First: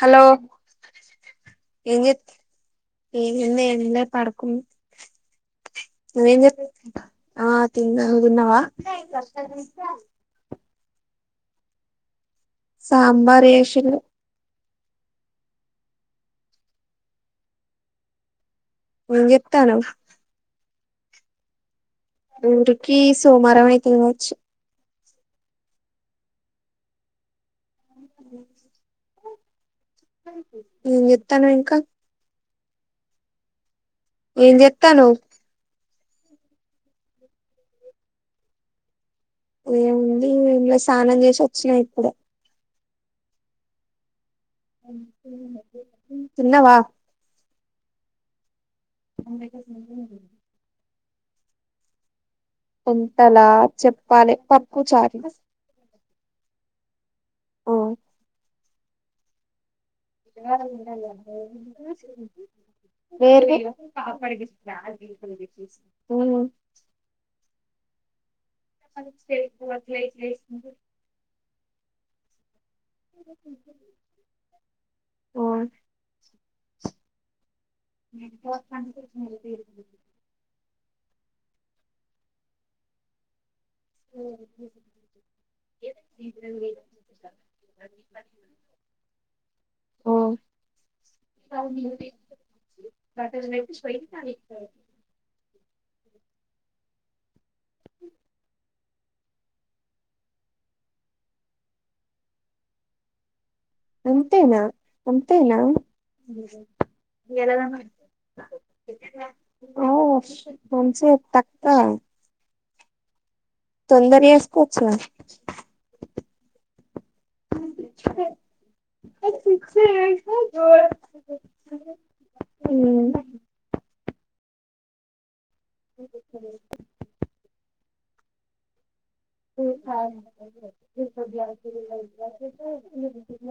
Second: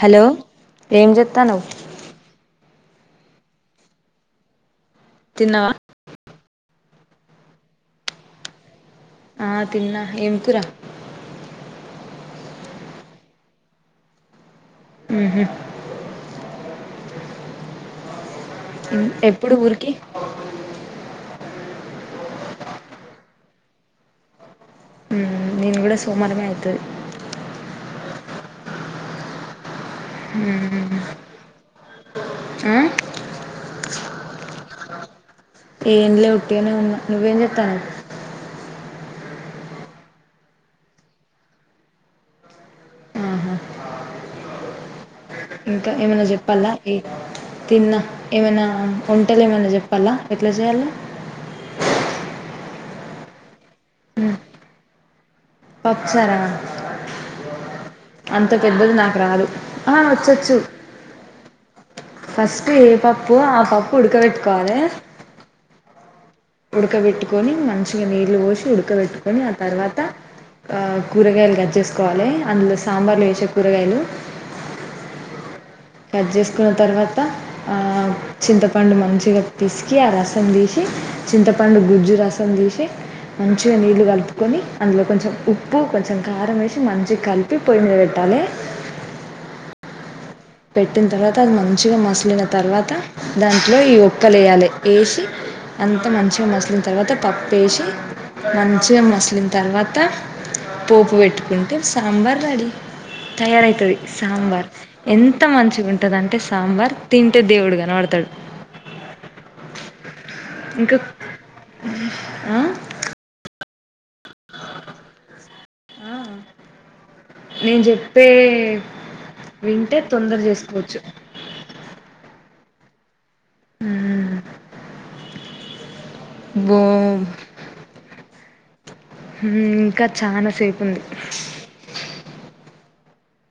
Hello ఏం చెత్తానవ్ ఎంజెత్ ఏం ఉంది ఎండ పడుకునా తిన్నవా ఆ తిన్న నువ్వు తిన్నావా ఆ తిన్నా ఏం కురా సాంబార్ చెశిరు ఉంహు ఏం ఎప్పుడు చేత్తన్నావ్ ఊరికి ఊరికి సోమారమైతది కావొచ్చు ఉమ్ నిన్ కూడా సోమారమే అయితది ఏంచేతానవ్ ఇంకా ఆ ఏం చేతానవ్ ఎమ్లే ఉట్టిగనే ఉన్న నువ్వేం చెత్తనవ్ ఏముంది ఎమ్లే స్నానం చేసి వచ్చిన ఇప్పుడే ఆహా ఇంకా ఏమైనా చెప్పాలా తిన్నావా తిన్నా ఏమైనా వంటలు ఏమనా చెప్పాలా ఎట్లా చేయాలి వంటల చెప్పాలి పప్పుచారు పాపచర్ ఉ అంత పెద్దది నాకు రాదు ఆ వచ్చొచ్చు ఫస్ట్ ఏ [inaudible] పప్పు రేపే ఆ [unintelligible] పప్పు ఉడకబెట్టుకోవాలే ఉడకబెట్టుకొని మంచిగా నీళ్లు పోసి ఉడకబెట్టుకొని ఆ తర్వాత ఆ కూరగాయలు కట్ చేసుకోవాలె అందులో సాంబర్లో వేసే కూరగాయలు [inaudible] ఆ కట్ చేసుకున్న తర్వాత ఆహ్ చింతపండు మంచిగా పిసికి ఆ రసం తీసి చింత పండు గుజ్జు రసం తీసి మం మంచిగా నీళ్ళు కలుపుకొని అందులో కొంచెం ఉప్పు కొంచెం కారం వేసి మంచిగా కలిపి పొయ్యి మీద పెట్టాలె [inaudible] ఆ పెట్టిన్ తర్వాత అది మంచిగా మసలిన తర్వాత దాంట్లో ఈ ఉక్కలు ఏయాలే వేసి అంతా మంచిగా మసలిన తర్వాత పప్పు వేసి మం చిగా మసలిన తర్వాత పోపు పేట్టుకుంటే సాంబార్ రెడీ తయారయితది అంతేనా సాంబార్ ఎంతా అంతేనా మంచిగా ఉంటదంటే సాంబార్ తింటే దేవుడు కనబడతడు ఓ మంచిగా టక ఆ తొందర చేస్కోవచ్చునా ఆ నేను చెప్పే ఆ సిక్స్ వింటే తొందర చేసుకోవచ్చు [unintelligible] ఉమ్ ఉమ్ బొమ్ [inaudible] చాలాసేపు ఉంది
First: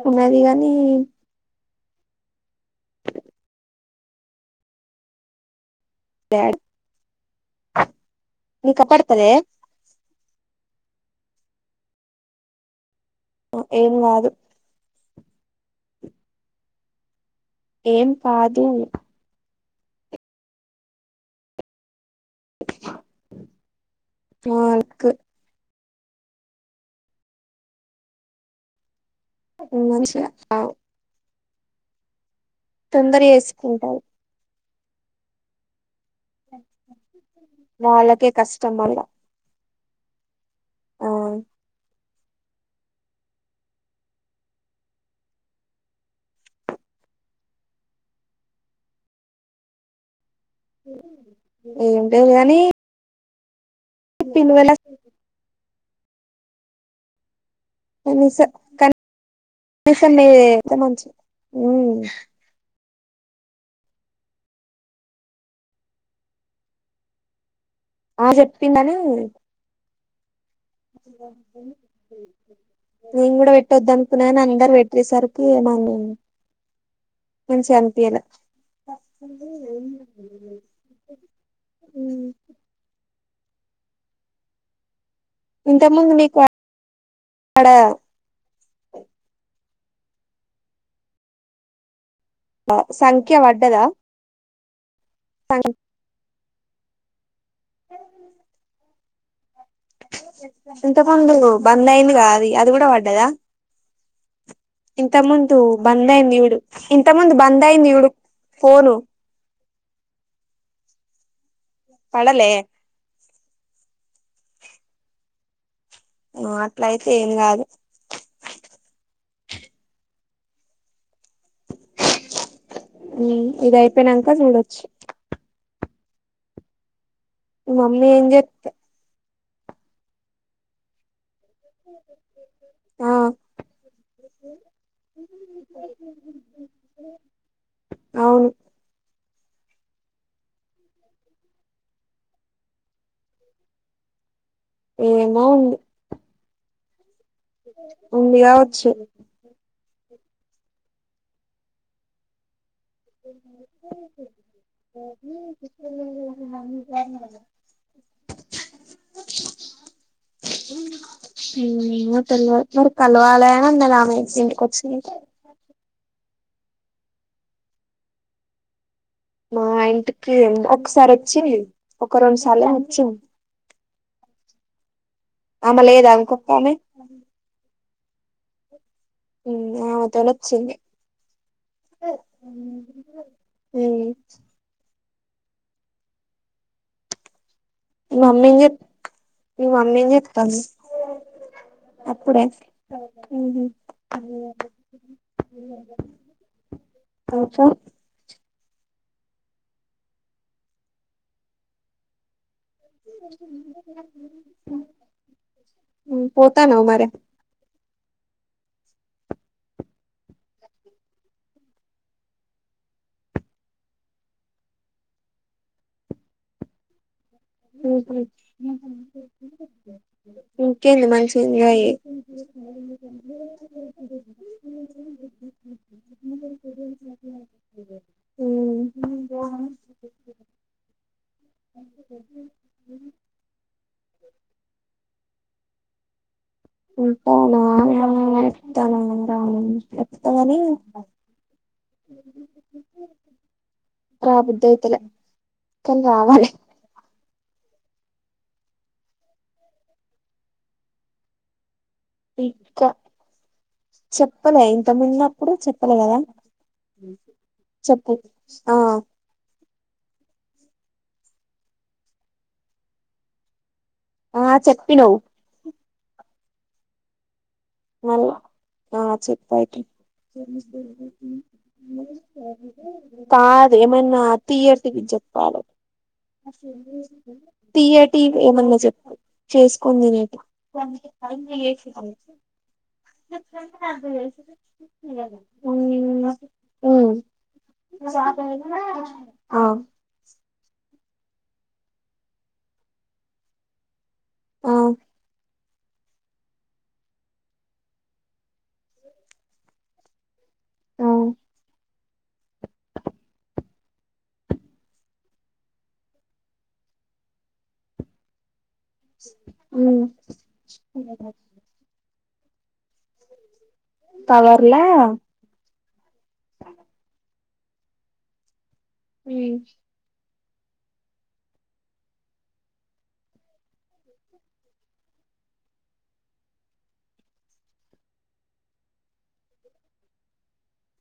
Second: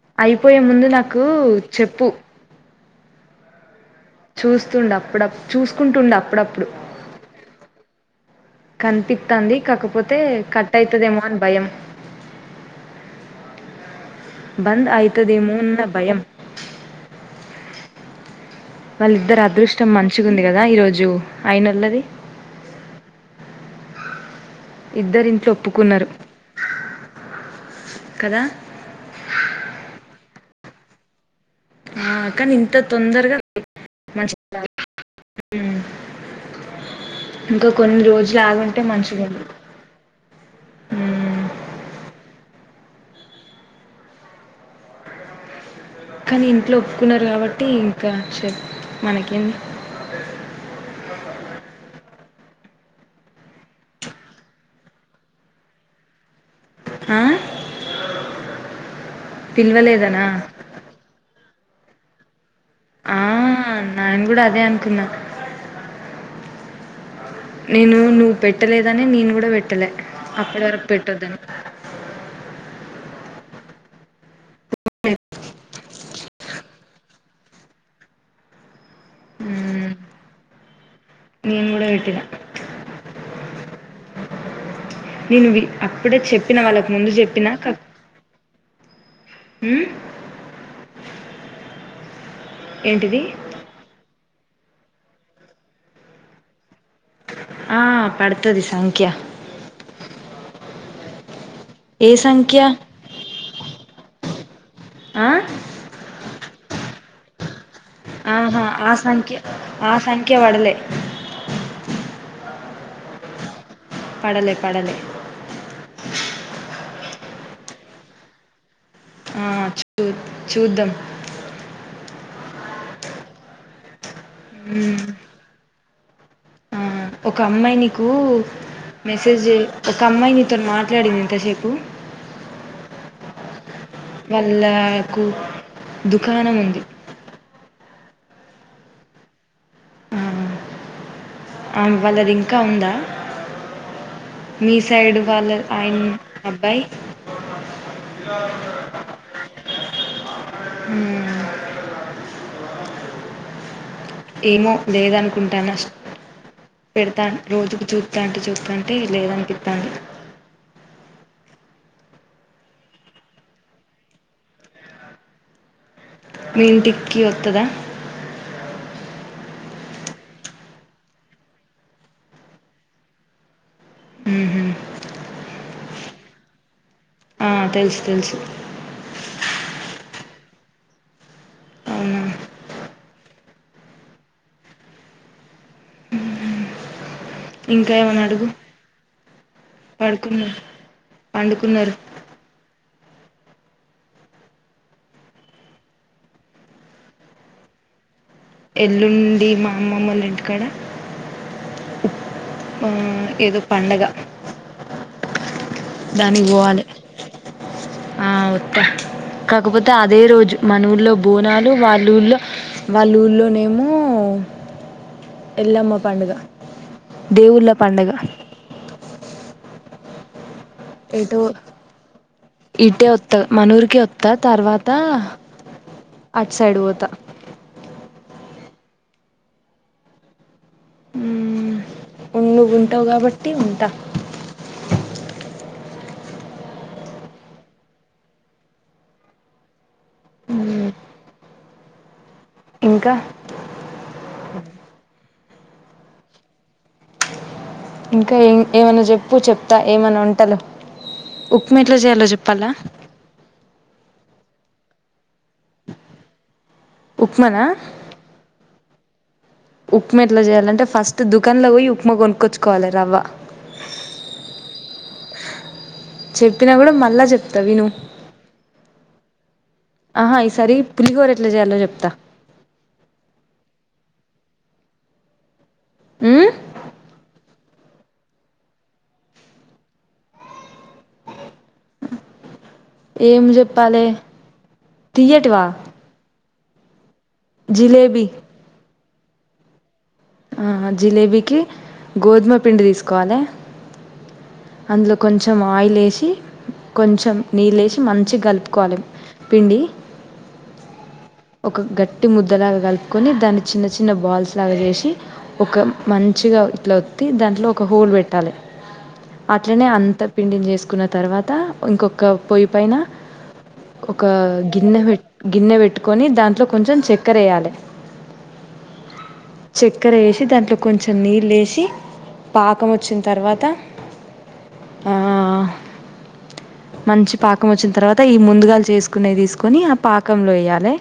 ఉన్నది అయిపోయే గాని ముందు నాకు చెప్పు చూస్తుండు అప్పుడప్ చూసుకుంటుండు డాడ్ అప్పుడప్పుడు నీకు అపడతలే కనిపితాంది కాకపోతే కట్ అయితదేమో అని భయం ఏం గాదు ఏమో అన భయం ఏం కాదు వాళ్ళయిద్దరి అదృష్టం మంచిగా ఉంది కదా ఈరోజు అయినాలది వాల్క్ ప్పుకున్నారు కదా మంచిగా అ ఆ కాని ఇంత తొందరగా చేసుకుంటారు మంచి హ్మ్ ఇంకా కొన్ని వాళ్ళకే రోజులు కష్టం ఆగుంటే మళ్ళ మంచిగుండు ఆ మ్మ్ కానీ ఇంట్లో ఒప్పుకున్నారు కాబట్టి ఇంకా చెప్ మనకేంది ఏం లేదు గానీ పిన్వాలక్ ఆ కనీస కన్ కనీసం పిలవలేదనా ఈ ఆ మంచిగా ఆ నానుకూడా అదే అనుకున్నా నేను ఆ నువ్వు పెట్టలేదని నేను చెప్పిందని కూడా పెట్టలే అప్పటి వరకు పెట్టొద్దని నేను కూడా పెట్టదను నేను అందరు పెట్టేసరికి మన్ మంచిగా అనిపియాల హుమ్ నేను కూడా వెటిన నేను వి ఇంత ముందు అప్పుడే నీకు చెప్పిన వాళ్ళకు ముందు చెప్పినా అక్కడ క మ్ ఏంటిది సంఖ్య వడ్డదా సంగ ఆ పడుతది సంఖ్య ఇంతకందు బంద్ ఏ అయింది కద సంఖ్య అది కూడా పడ్డదా ఇంత ఆ ముందు బందయది జూడు ఇంత ముందు బంద్ అయింది చూడు ఆహా ఆ ఫోను సంఖ్య ఆ సంఖ్య వడలే పడలే పడలే పడలే మాట్లయితే ఏం కాదు ఆ చూ చూద్దాం ఇదయిపోయినంక చూడొచ్చు మ్మ్ ఆ ఒక అమ్మాయి మమ్మీ నీకు ఏం చెప్ మెసేజ్ ఒక అమ్మాయి నీతో మాట్లాడింది ఇంత సేపు ఆ వాళ్ళకు దుకాణం ఉంది అవును ఆ ఆ వాళ్ళది ఇంకా ఉందా మీ సైడ్ ఏమో వాళ్ళ ఉంది ఆయన అబ్బాయి ఉంది కావచ్చు ఉమ్ ఏమో లేదనుకుంటాను పెడతాను రోజుకు చూతా అంటే చూస్తాంటే లేదనిపితాంది మ్ తెల్ మరి కలవాలనా నలా ఆమె ఇంటికొచ్చి మీ ఇంటికి ఓత్తదా మా ఇంటికి ఒకసారి వచ్చింది ఒక రెండు సార్లు ఏమో వొచింది ఉమ్ హు ఆమె లేదా ఇంకొక ఆమె ఆ తెలుసు తెలుసు మ్ ఆమె తినొచ్చింది అవునా ఉమ్ ఇంకా ఏమన్నా అడుగు మమ్మీ ఏం చెప్ మీ మమ్మీ ఏం పడుకున చెప్తాంది పండుకున్నారు అప్పుడే తాత ఎల్లుండి మా అమ్మమ్మ ఒళ్ళ ఇంటికాడ మ్ ఏదో పండగ పోతనవ మరి ఓత కాకపోతే అదే రోజు మన ఊళ్లో బోనాలు వాళ్ళ ఊళ్లో వాళ్ళ ఊర్లోనేమో ఎల్లమ్మ పండుగ దేవుళ్ళ పండగ ఇంకేంది ఎటో మంచిగా ఎంజాయ్ చెయ్ ఇటే ఒత్త మనూరికి ఒత్త తర్వాత అటు సైడ్ పోతా ఇం ఫోన్ ఉమ్ నువ్వు ఉంటావ్ కాబట్టి ఉంటా ఉంటాను ఒత్తానో రాను తగని ఇంకా తన్ రావాలి ఇంకా ఏ ఏమన్నా చెప్పు చెప్తా ఏమన్నా వంటలు ఎట్లా చేయాలో చెప్పాలా ఇంకా చెప్పలే ఇంతమున్నప్పుడు చెప్పలే కదా ఉప్మానా చెప్పు ఆ ఉప్మా ఎట్లా చేయాలంటే ఫస్ట్ దుకాన్ లో వోయి ఉప్మా కొనుక్కొచ్చుకోవాలి రవ్వ. ఆ చెప్పినవ్ చెప్పిన కూడా మళ్ళా చెప్ మల్ల ఆ చెప్పుయితే ఆహా ఈసారి పులిహోర ఎట్లా చేయాలో చెప్తా [unintelligible] కాదు ఎమన్న తీయటి వి జెప్పాలి ఉమ్ తియటివి ఏమన్నా చెప్పు చేసుకోని తినేటివి మా ఏం ఫ్రెండ్స్ చెప్పాలే నాల్గుర్ చేసిర్రు తియ్యటివా [unintelligible] ఊ ఉగ్ జిలేబీ చాలైన ఆ ఆ జిలేబీకి గోధుమ పిండి తీసుకోవాలి ఆ అందులో కొంచెం ఆయిల్ ఏశి కొంచెం నీళ్ళేసి మంచిగా గలుపుకోవాలి పిండి ఆ ఒక గట్టి ముద్దలాగా కలుపుకొని దాన్ని చిన్న చిన్న బాల్స్ లాగా చేసి ఒక మంచి మంచిగా ఇట్లా వత్తి దాంట్లో ఒక హోల్ పెట్టాలె అట్లనే ఉమ్ అంత పిండిని చేసుకున్న తర్వాత ఇంకొ ఒక పొయ్య పైన ఒక కవర్లా గిన్నె వెట్ గిన్నే వెట్టు కొని దాంట్లో కొంచం చెక్కర వేయాలి. ఉమ్ చెక్కెర వేస్ దాంట్లో కొంచెం నీళ్ళు ఏసి పాకం వచ్చిన తర్వాత ఆ మంచి పాకం వచ్చిన తర్వాత, ఈ ముందుగాల చేసుకునేవి, తీసుకొని ఆ పాకంలో వేయాలి.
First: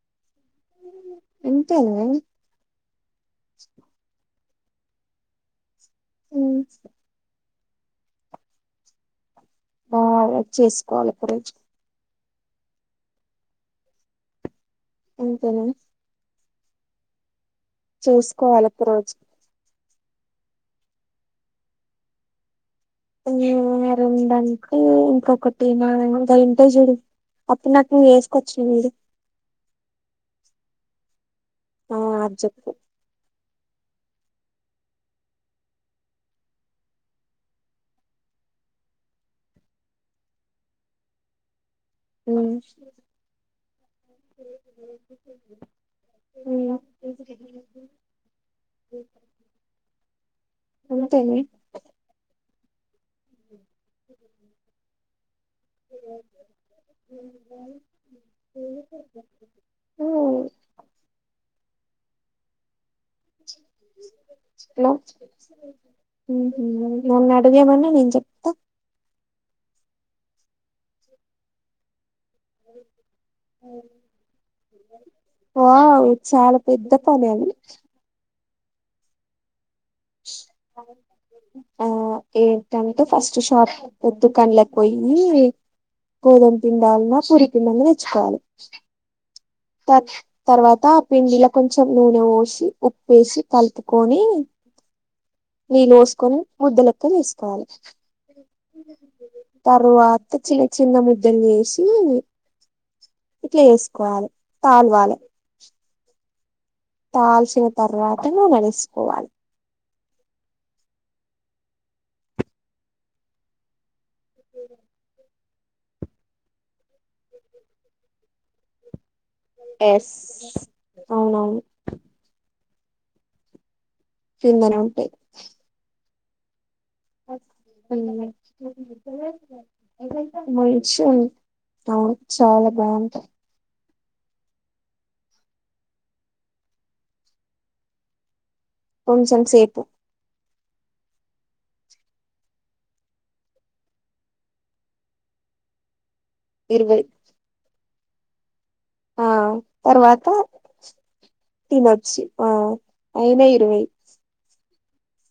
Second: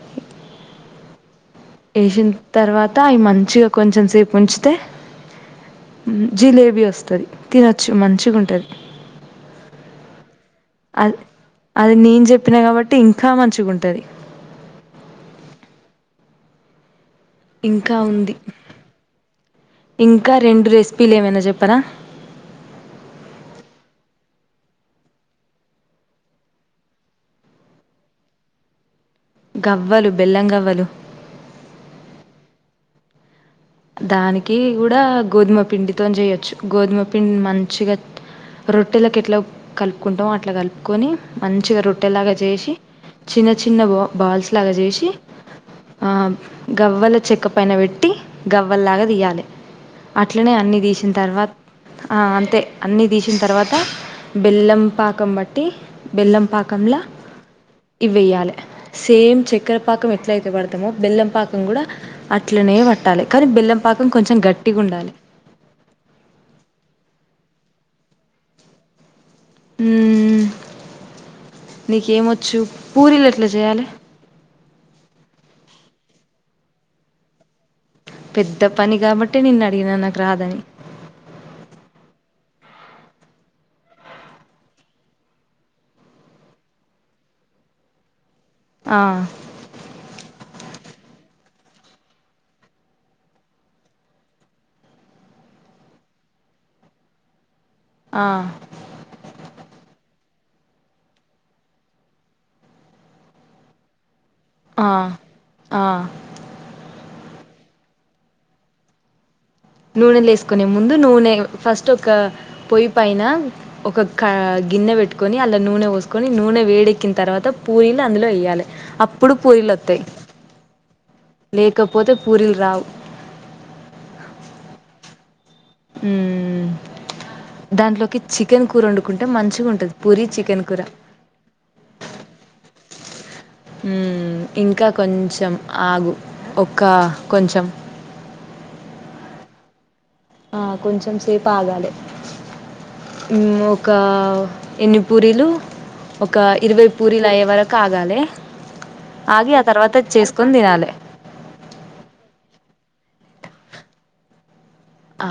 అంతేనా వేసిన్ తర్వాత అవి మంచిగా కొంచెం సేపు ఉంచు తే ఉమ్. జిలేబీ వస్తది తినొచ్చు మంచిగా ఉంటది బాగా చేసుకోవాలి అది ఒక రోజు అది నేన్ జెప్ తున్న కాబట్టి ఇంకా మంచిగా ఉంటది అంతేనా ఇంకా ఉంది చేసుకోవాలి ఒక రోజు ఇంకా రెండు రెసిపీలు ఏమైనా జెప్పనా రెండంటే ఇంకొకటి ఏమో ఇంటే జూడు అప్పుడు నాకు నువ్వు వేసుకొచ్చినవ్ చూడు గవ్వలు బెల్లం గవ్వలు అ అది జెప్పు దానికి కూడా గోధుమ పిండితోని చేయొచ్చు. గోధుమ పిండి మంచిగా రొట్టెలకు ఎట్ల కలుపుకుంటామో అట్లా కలుపుకొని మంచిగా రొ ట్టెలాగా ఉమ్. జేషి చిన్న చిన్న బ బాల్స్ లాగా చేసి ఉమ్. గవ్వల చెక్క పైన వెట్టి గవ్వల్లాగా తీయాలి అట్లనే అన్ని తీసిన అంతేనా తర్వాత ఆ అంతే అన్నీ తీసిన తర్వాత బెల్లం పాకం బట్టి బెల్లం పాకంల ఇవ్ వెయ్యాల సేమ్ చెక్కర పాకం ఎట్లా అయితే హలో పడతామో బెల్లం పాకం గుడా అట్లనే పెట్టాలి కానీ బెల్లంపాకం కొంచెం గట్టిగ ఉండాలి అదేమన్నా నేను చెప్తా ఊ నీకేమో చు పూరీలు ఎట్లా చేయాలి వావ్ చాలా పెద్ద పనే అది పెద్ద పని కాబట్టె నిన్న ఆ ఏ తనకే ఫస్ట్ షాప్ ఉత్తుకొనాలకు పోయి గోధుమ పిండైనా పూరి పిండైనా తెచ్చుకోవాలి ఆ త తర్వాత ఆ పిండిలో కొంచెం నూనె వోషి ఉప్పేషి కలుపుకొని నీళ్ళు లోస్కుని ముద్దలెక్క జేసుకోవాలి ఆ తరువా త చిన్న చిన్న ముద్దలు జేసి ఇట్లా జేస్కోవాలె ఆ తాల్ వాలె ఆ తాల్చిన తర్వాత నూనె ఏస్కోవాలి నూనె లేేసుకునే ముందు నూనె ఫస్ట్ ఒక పొయ్యి పైన ఒక కా గిన్నె వెట్టుకొని ఆన్ల నూనె వోసుకొని నూనె వేడెక్కిన తర్వాత పూరీని అందులో ఏయాలె ఆప్పుడు పూరీలోతై ఎస్ అవునవును లేకపోతే పూరీలు రావు కిందనుంటాయి ఉమ్ దాంట్లోకి చికెన్ కూర వండుకుంటే మంచ్చిగుంటది పూరి చికెన్ కూర మంచి అవును చాలా బ్యాన్ ఉమ్ ఇంకా కొంచ్చం ఆగు ఒక్క కొంచం కొంసం సేపు ఆ కొంచెం సేపు ఆగాలె ఉమ్ ఒక్కా ఎన్ని పూరీలు ఒకా ఇరవై పూరీలు అయ్యే వరకు ఆగాలె ఆ ఆగి తర్వాత చేసుకొని తినాలె. తినొచ్చి ఆహ్ ఆయనై ఇరవై ఆ